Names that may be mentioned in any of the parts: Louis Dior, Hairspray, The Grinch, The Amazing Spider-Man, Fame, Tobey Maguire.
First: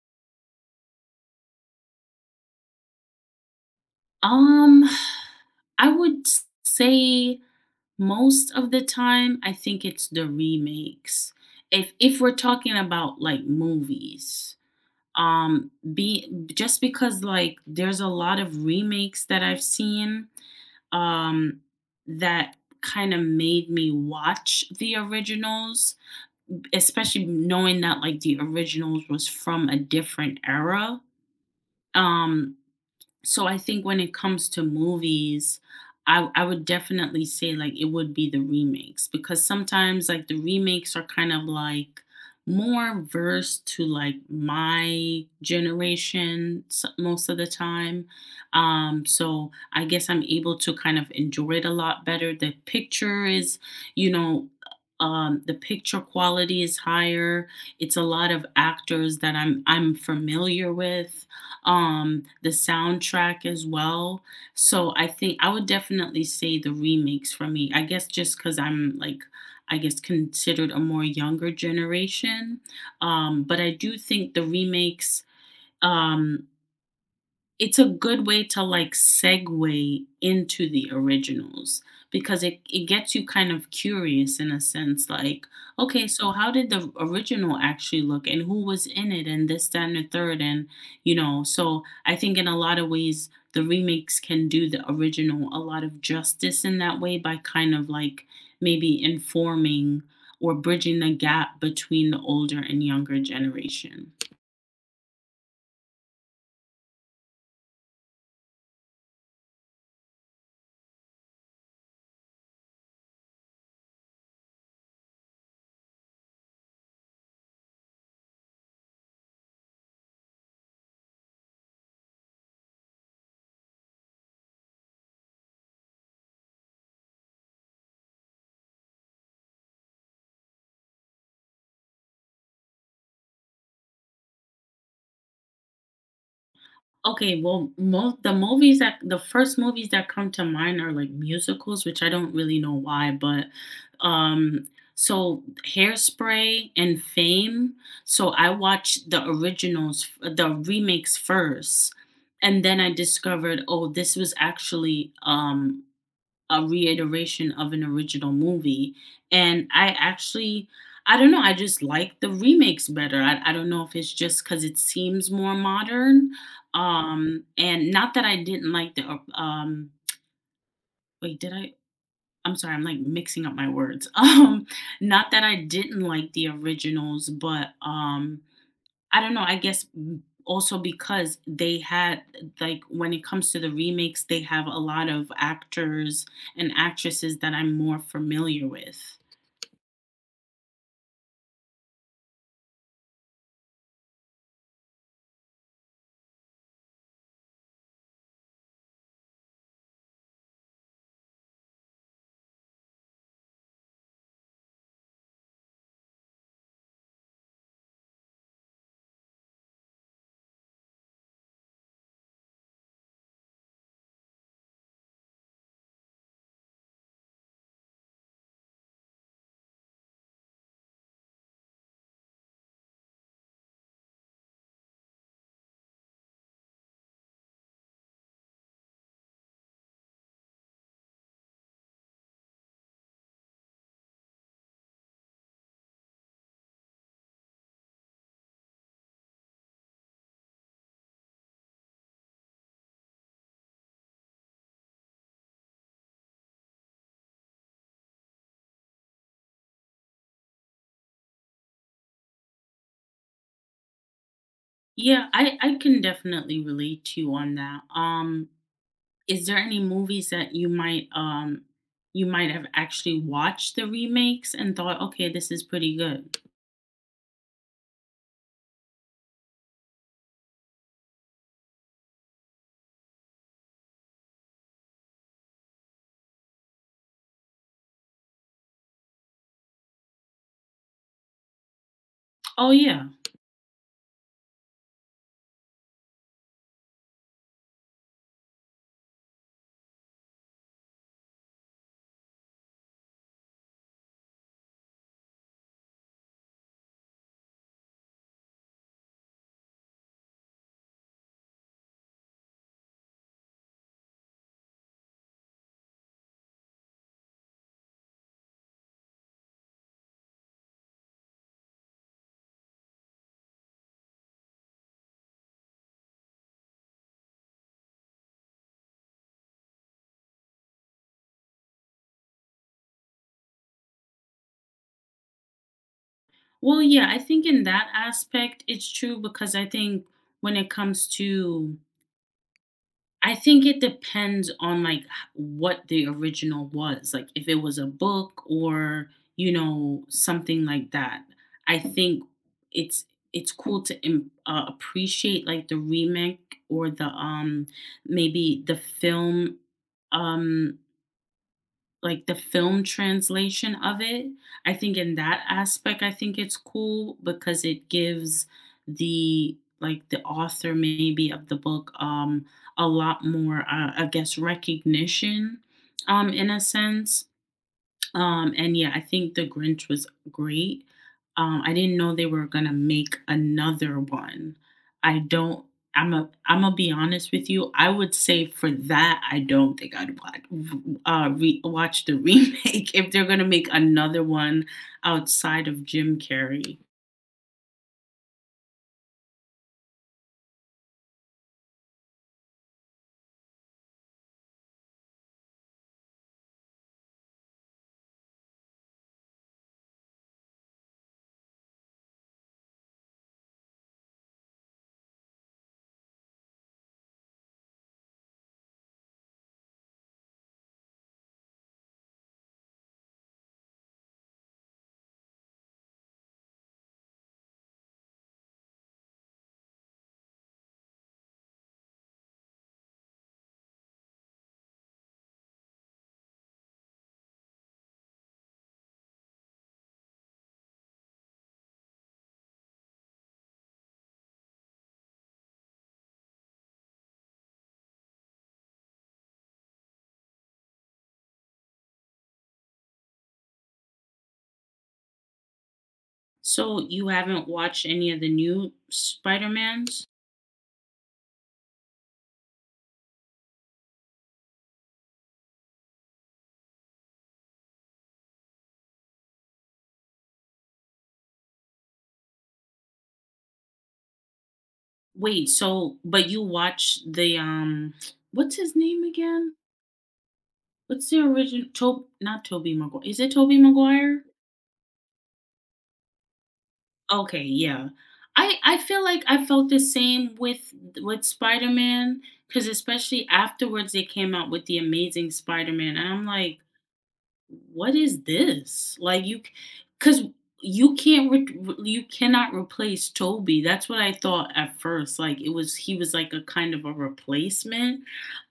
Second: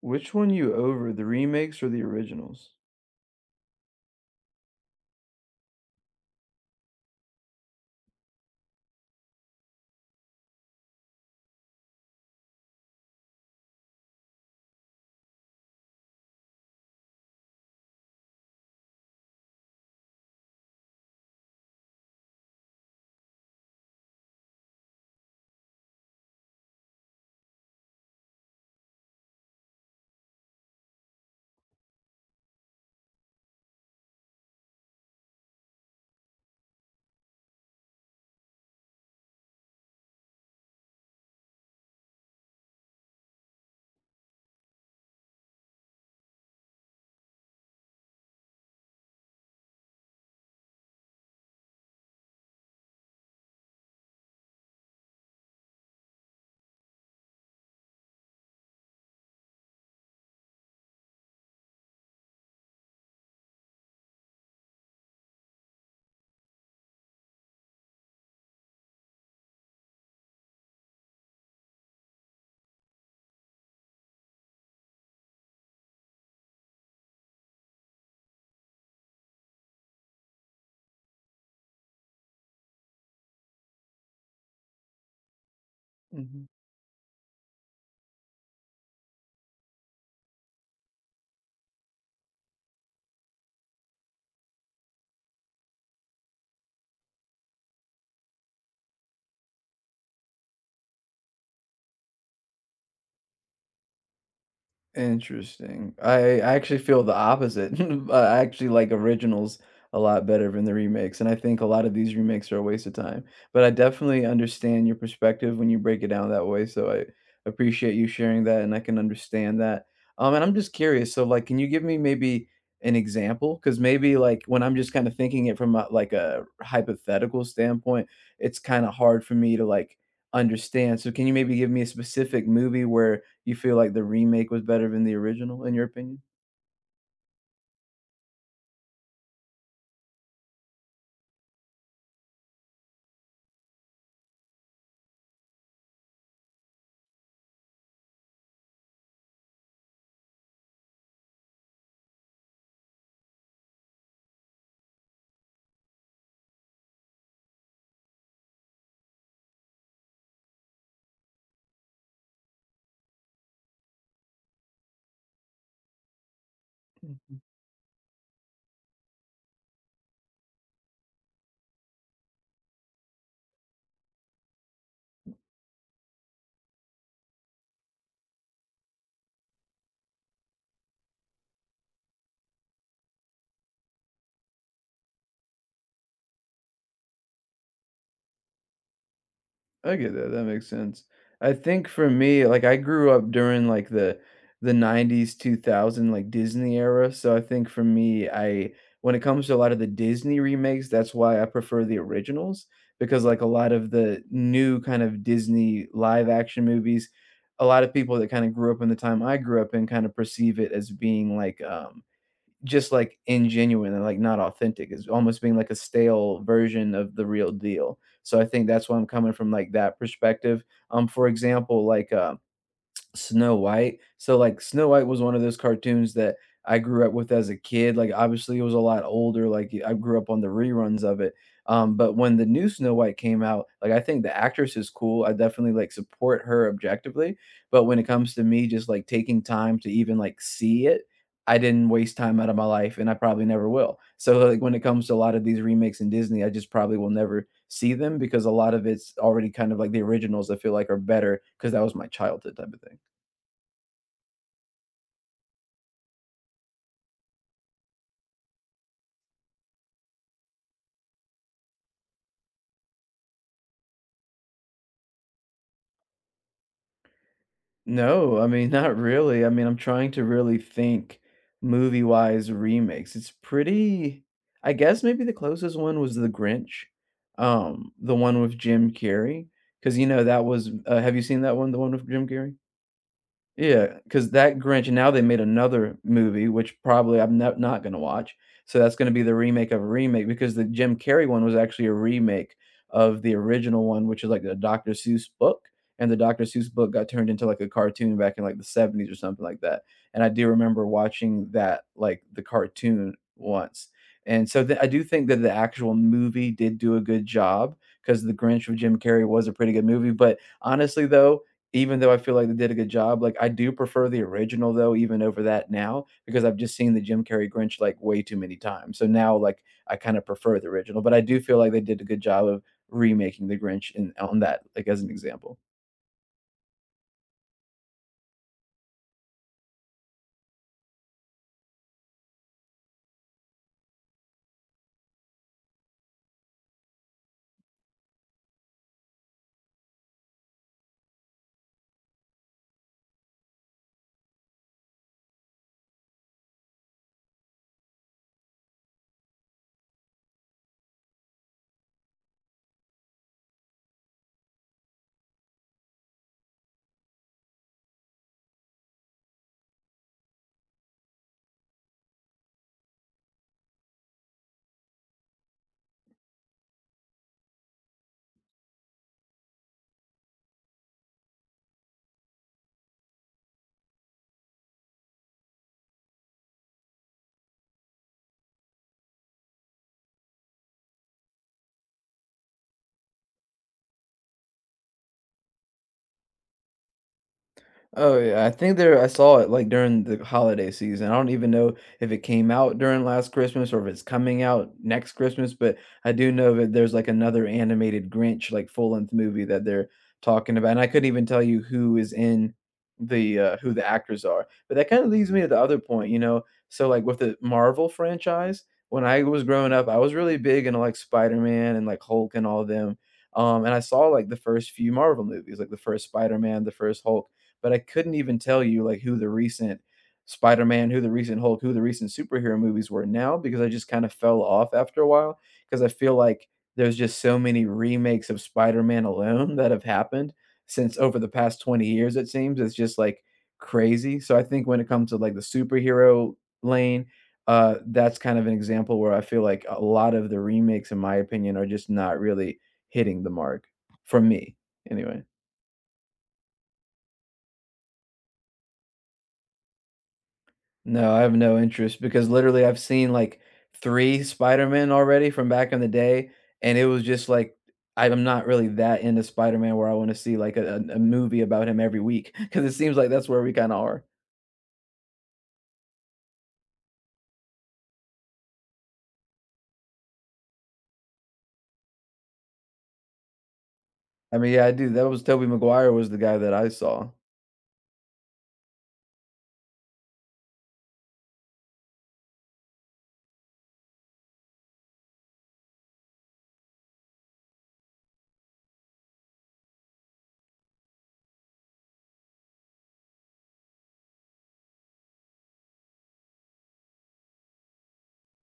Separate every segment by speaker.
Speaker 1: Which one you over, the remakes or the originals?
Speaker 2: Um, I would say most of the time, I think it's the remakes. If we're talking about like movies, be just because like there's a lot of remakes that I've seen, um, that kind of made me watch the originals, especially knowing that like the originals was from a different era. Um, so I think when it comes to movies, I would definitely say like it would be the remakes because sometimes like the remakes are kind of like more versed to like my generation most of the time. So I guess I'm able to kind of enjoy it a lot better. The picture is you know the picture quality is higher. It's a lot of actors that I'm familiar with, the soundtrack as well. So I think I would definitely say the remakes for me, I guess just because I'm like, I guess, considered a more younger generation. But I do think the remakes, um it's a good way to like segue into the originals because it gets you kind of curious in a sense like, okay, so
Speaker 1: Mhm.
Speaker 2: how did the original actually look and who was in it and this, that, and the third. And you know so I think in a lot of ways the remakes can do the original a lot of justice in that way by kind of like maybe informing or bridging the gap between the older and younger generation.
Speaker 1: Interesting. I actually feel the opposite. I actually like originals a lot better than the remakes, and I think a lot of these remakes are a waste of time. But I definitely understand your perspective when you break it down that way, so I appreciate you sharing that, and I can understand that. And I'm just curious, so like, can you give me maybe an example? Because maybe like when I'm just kind of thinking it from like a hypothetical standpoint, it's kind of hard for me to like understand. So can you maybe give me a specific movie where you feel like the remake was better than the original, in your opinion?
Speaker 2: Okay, well, the movies that the first movies that come to mind are like musicals, which I don't really know why, but um so Hairspray and Fame. So I watched the originals, the remakes first, and then I discovered, oh, this was actually a reiteration of an original movie. And I actually, I don't know, I just like the remakes better. I don't know if it's just because it seems more modern.
Speaker 1: Mhm.
Speaker 2: And not that I didn't like the, wait, did I? I'm sorry, I'm like mixing up my words. Not that I didn't like the originals, but I don't know, I guess also because they had, like, when it comes to the remakes, they have a lot of actors and actresses that I'm more familiar with.
Speaker 1: I get that, that makes sense. I think for me, like, I grew up during, like, the 90s, 2000, like, Disney era, so I think for me, I when it comes to a lot of the Disney remakes, that's why I prefer the originals, because, like, a lot of the new kind of Disney live action movies, a lot of people that kinda grew up in the time I grew up in kinda perceive it as being, like, just like ingenuine and like not authentic. It's almost being like a stale version of the real deal. So I think that's why I'm coming from like that perspective. For example, like Snow White. So, like, Snow White was one of those cartoons that I grew up with as a kid. Like, obviously, it was a lot older. Like, I grew up on the reruns of it. But when the new Snow White came out, like, I think the actress is cool. I definitely like support her objectively. But when it comes to me just like taking time to even like see it, I didn't waste time out of my life and I probably never will. So, like, when it comes to a lot of these remakes in Disney, I just probably will never see them because a lot of it's already kind of like the originals I feel like are better because that was my childhood type of thing.
Speaker 2: Yeah, I can definitely relate to you on that. Is there any movies that you might have actually watched the remakes and thought, okay, this is pretty good?
Speaker 1: No, I mean, not really. I mean, I'm trying to really think movie-wise remakes. It's pretty I guess maybe the closest one was The Grinch, the one with Jim Carrey, because you know, that was have you seen that one, the one with Jim Carrey?
Speaker 2: Oh yeah.
Speaker 1: Yeah, because that Grinch now they made another movie, which probably I'm not gonna watch, so that's gonna be the remake of a remake because the Jim Carrey one was actually a remake of the original one, which is like a Dr. Seuss book, and the Dr. Seuss book got turned into, like, a cartoon back in, like, the '70s or something like that, and I do remember watching that, like, the cartoon once, and so the I do think that the actual movie did do a good job because the Grinch with Jim Carrey was a pretty good movie, but honestly, though, even though I feel like they did a good job, like, I do prefer the original, though, even over that now, because I've just seen the Jim Carrey Grinch, like, way too many times. So now, like, I kind of prefer the original, but I do feel like they did a good job of remaking the Grinch in on that, like, as an example.
Speaker 2: Well, yeah, I think in that aspect it's true because I think when it comes to, I think it depends on, like, h what the original was, like, if it was a book or, you know, something like that. I think it's it's cool to im appreciate, like, the remake or the, um maybe the film, um like the film translation of it. I think in that aspect, I think it's cool because it gives the, like, the author maybe of the book a lot more I guess recognition in a sense. And yeah, I think The Grinch was great. I didn't know they were gonna make another one. I don't. I'm a. I'm gonna be honest with you. I would say for that, I don't think I'd watch, re- watch the remake if they're gonna make another one outside of Jim Carrey.
Speaker 1: Oh, yeah, I think there I saw it, like, during the holiday season. I don't even know if it came out during last Christmas or if it's coming out next Christmas, but I do know that there's, like, another animated Grinch, like, full-length movie that they're talking about, and I couldn't even tell you who is in the, who the actors are. But that kinda leads me to the other point, you know? So, like, with the Marvel franchise, when I was growing up, I was really big into, like, Spider-Man and, like, Hulk and all of them, and I saw, like, the first few Marvel movies, like, the first Spider-Man, the first Hulk, but I couldn't even tell you like who the recent Spider-Man, who the recent Hulk, who the recent superhero movies were now because I just kind of fell off after a while because I feel like there's just so many remakes of Spider-Man alone that have happened since over the past 20 years it seems. It's just like crazy. So I think when it comes to like the superhero lane, that's kind of an example where I feel like a lot of the remakes in my opinion are just not really hitting the mark for me anyway.
Speaker 2: So you haven't watched any of the new Spider-Mans?
Speaker 1: No, I have no interest because literally I've seen like three Spider-Man already from back in the day, and it was just like I'm not really that into Spider-Man where I wanna see like a movie about him every week because it seems like that's where we kinda are.
Speaker 2: Wait, so but you watched the what's his name again? What's the original Tob not Tobey Maguire, is it Tobey Maguire?
Speaker 1: I mean, yeah, I do. That was Tobey Maguire was the guy that I saw.
Speaker 2: Okay, yeah. I feel like I felt the same with Spider-Man, Man, because especially afterwards they came out with The Amazing Spider-Man, and I'm like, what is this? Like you Because you can't re you cannot replace Toby. That's what I thought at first, like, it was he was like a kind of a replacement.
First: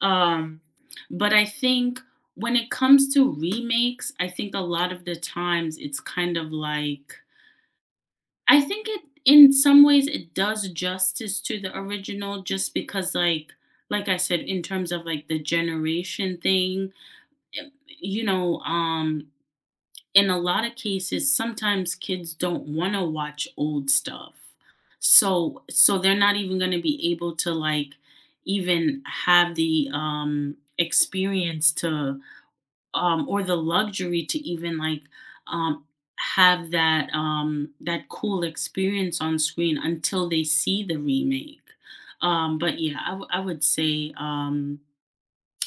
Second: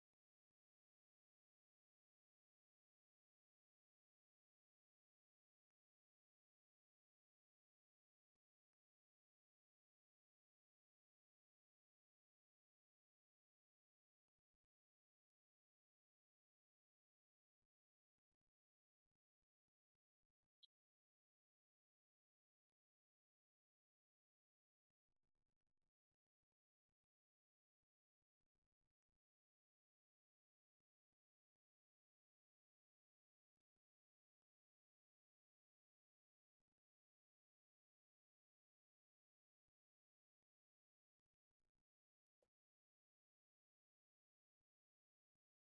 Speaker 2: um, but I think when it comes to remakes, I think a lot of the times it's kind of like, I think it in some ways it does justice to the original just because, like I said, in terms of, like, the generation thing, eh, you know. In a lot of cases sometimes kids don't want to watch old stuff, so they're not even going to be able to like even have the experience to, or the luxury to even like um have that that cool experience on screen until they see the remake. But yeah, I would say,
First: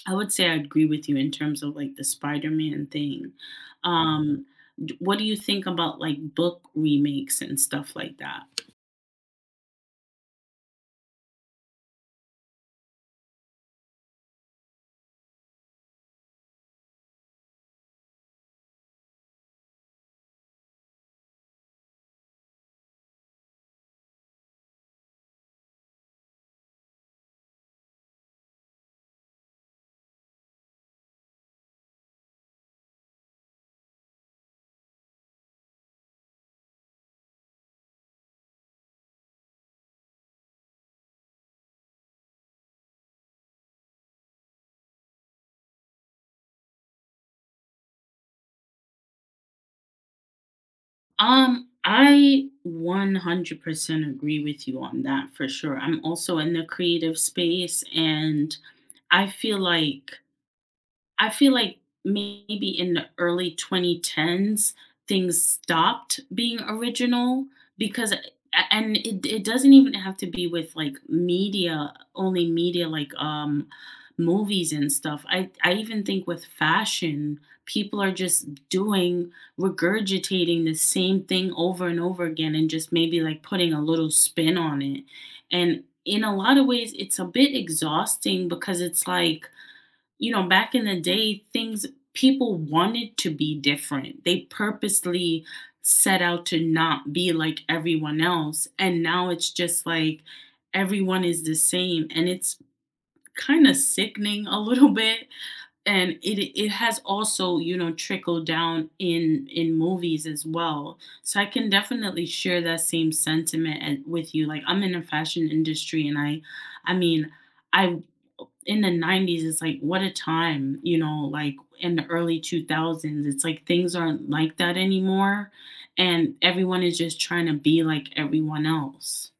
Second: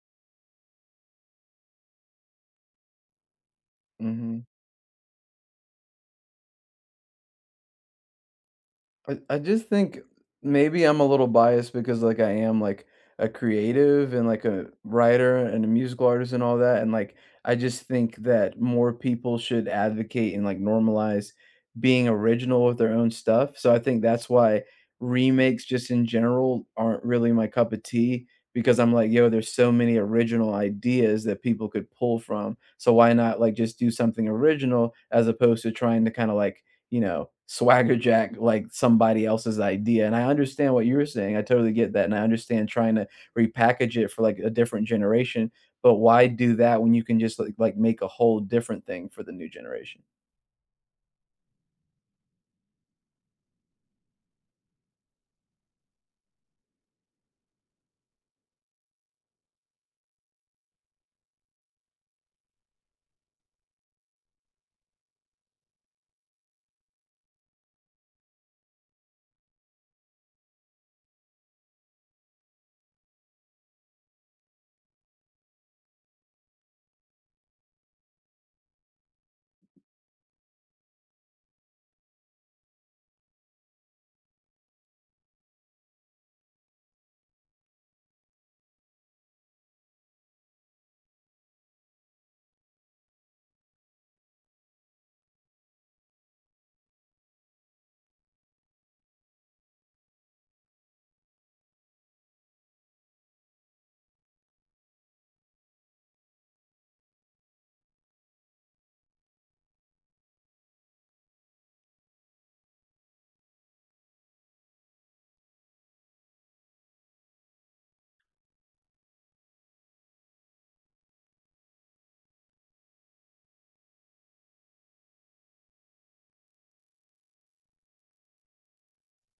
Speaker 2: I would say I agree with you in terms of like the Spider-Man thing.
Speaker 1: Mhm.
Speaker 2: Um, what do you think about like book remakes and stuff like that?
Speaker 1: I just think maybe I'm a little biased because like I am like a creative and like a writer and a musical artist and all that and like I just think that more people should advocate and like normalize being original with their own stuff. So I think that's why remakes just in general aren't really my cup of tea because I'm like, yo, there's so many original ideas that people could pull from. So why not like just do something original as opposed to trying to kind of like you know, swagger jack like somebody else's idea. And I understand what you're saying. I totally get that. And I understand trying to repackage it for like a different generation. But why do that when you can just like make a whole different thing for the new generation?
Speaker 2: I 100% agree with you on that for sure. I'm also in the creative space, and I feel like I feel like maybe in the early 2010s, things stopped being original because, and it doesn't even have to be with like media, only media like movies and stuff. I even think with fashion people are just doing, regurgitating the same thing over and over again and just maybe like putting a little spin on it. And in a lot of ways it's a bit exhausting because it's like, you know, back in the day, things, people wanted to be different. They purposely set out to not be like everyone else. And now it's just like everyone is the same. And it's kind of sickening a little bit. And it has also, you know, trickled down in movies as well. So I can definitely share that same sentiment and with you. Like, I'm in the fashion industry, and I mean, I, in the 90s, it's like what a time, you know. Like in the early 2000s, it's like things aren't like that anymore, and everyone is just trying to be like everyone else.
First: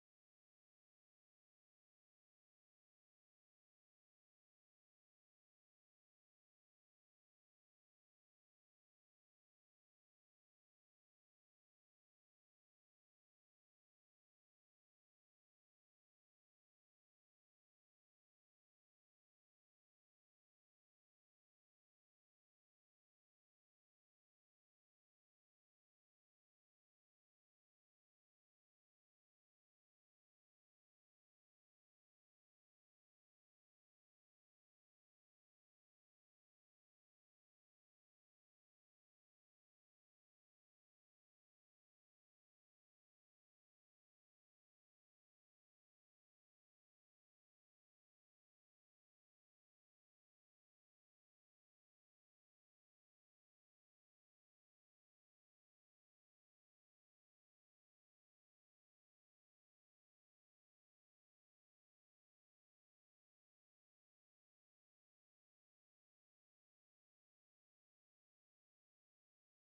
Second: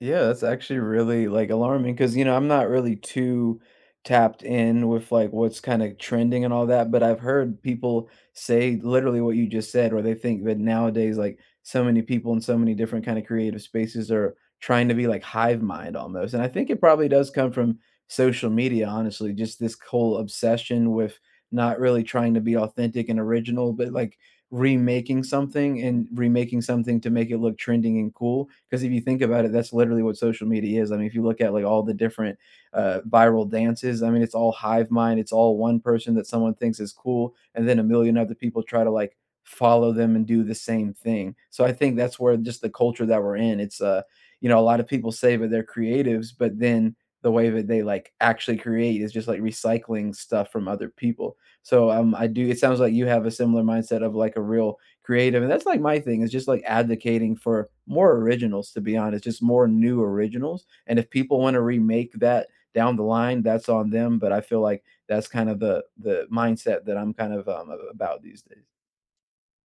Speaker 1: Yeah, that's actually really, like, alarming because you know, I'm not really too tapped in with, like, what's kinda trending and all that, but I've heard people say literally what you just said, where they think that nowadays, like, so many people in so many different kinda creative spaces are trying to be like hive mind almost, and I think it probably does come from social media, honestly, just this whole obsession with not really trying to be authentic and original, but, like, remaking something and remaking something to make it look trending and cool. Because if you think about it, that's literally what social media is. I mean, if you look at like all the different viral dances, I mean, it's all hive mind. It's all one person that someone thinks is cool, and then a million other people try to like follow them and do the same thing. So I think that's where just the culture that we're in. It's you know, a lot of people say that they're creatives, but then the way that they like actually create is just like recycling stuff from other people so, I do it sounds like you have a similar mindset of, like, a real creative and that's, like, my thing is just, like, advocating for more originals, to be honest, just more new originals, and if people wanna remake that down the line, that's on them, but I feel like that's kind of the mindset that I'm kind of, about these days.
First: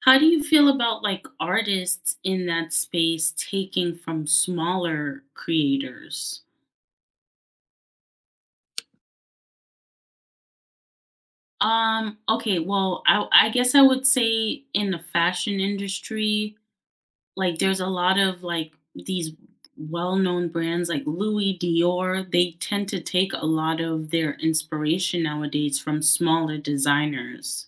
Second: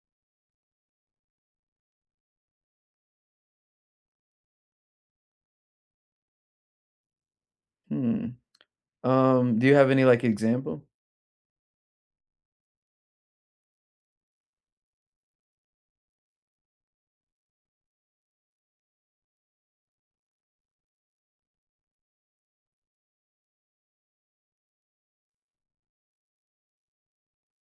Speaker 2: How do you feel about like artists in that space taking from smaller creators?
Speaker 1: Hmm. Do you have any, like, example?
Speaker 2: Okay, well, I guess I would say in the fashion industry, like there's a lot of like these well-known brands like Louis Dior, they tend to take a lot of their inspiration nowadays from smaller designers.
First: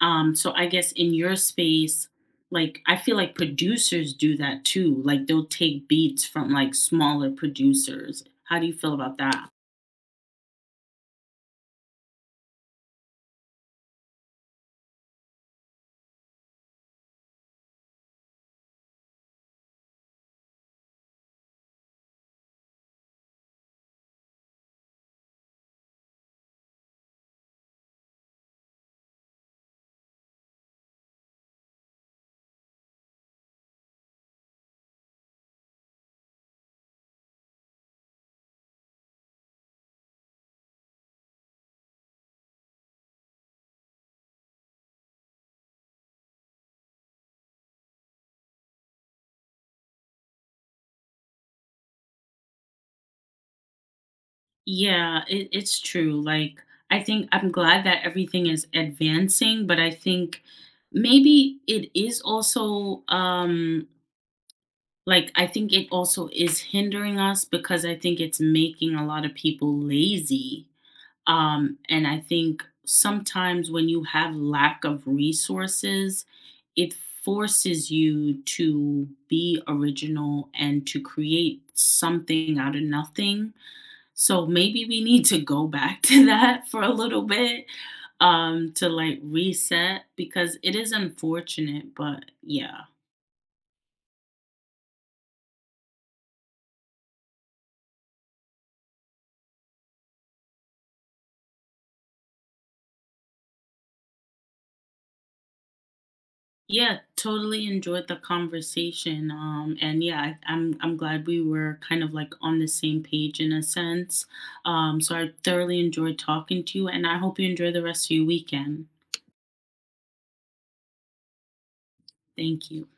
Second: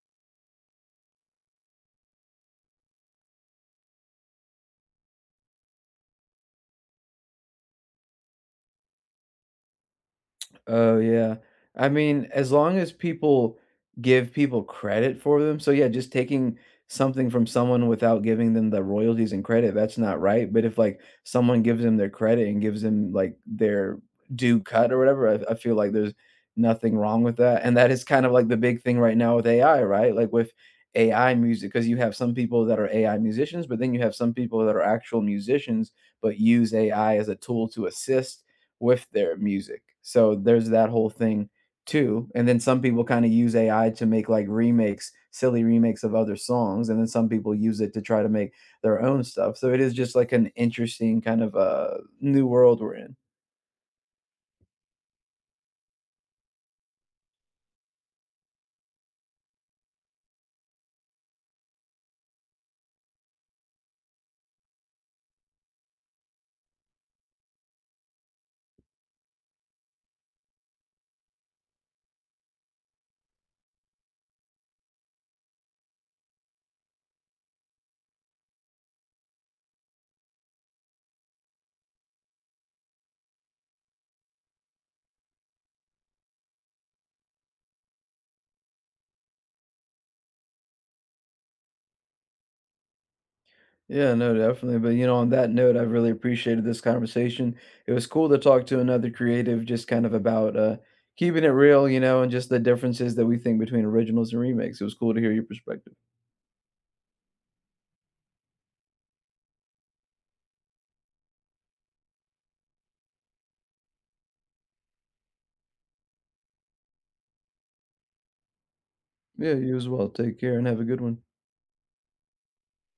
Speaker 2: So I guess in your space, like I feel like producers do that too. Like they'll take beats from like smaller producers. How do you feel about that?
Speaker 1: Oh, yeah. I mean, as long as people give people credit for them so, yeah, just taking something from someone without giving them the royalties and credit, that's not right, but if, like, someone gives them their credit and gives them, like, their due cut or whatever, I feel like there's nothing wrong with that, and that is kind of, like, the big thing right now with AI, right? Like, with AI music, because you have some people that are AI musicians, but then you have some people that are actual musicians, but use AI as a tool to assist with their music. So there's that whole thing too. And then some people kind of use AI to make like remakes, silly remakes of other songs, and then some people use it to try to make their own stuff. So it is just like an interesting kind of new world we're in.
Speaker 2: Yeah, it's true. Like, I think I'm glad that everything is advancing, but I think maybe it is also, like, I think it also is hindering us because I think it's making a lot of people lazy. And I think sometimes when you have lack of resources, it forces you to be original and to create something out of nothing. So maybe we need to go back to that for a little bit to like reset, because it is unfortunate, but yeah.
Speaker 1: Yeah, no, definitely. But you know, on that note, I really appreciated this conversation. It was cool to talk to another creative just kind of about keeping it real, you know, and just the differences that we think between originals and remakes. It was cool to hear your perspective.
Speaker 2: Yeah, totally enjoyed the conversation. And yeah, I'm glad we were kind of like on the same page in a sense. So I thoroughly enjoyed talking to you, and I hope you enjoy the rest of your weekend.
Speaker 1: Yeah, you as well. Take care and have a good one.
Speaker 2: Thank you.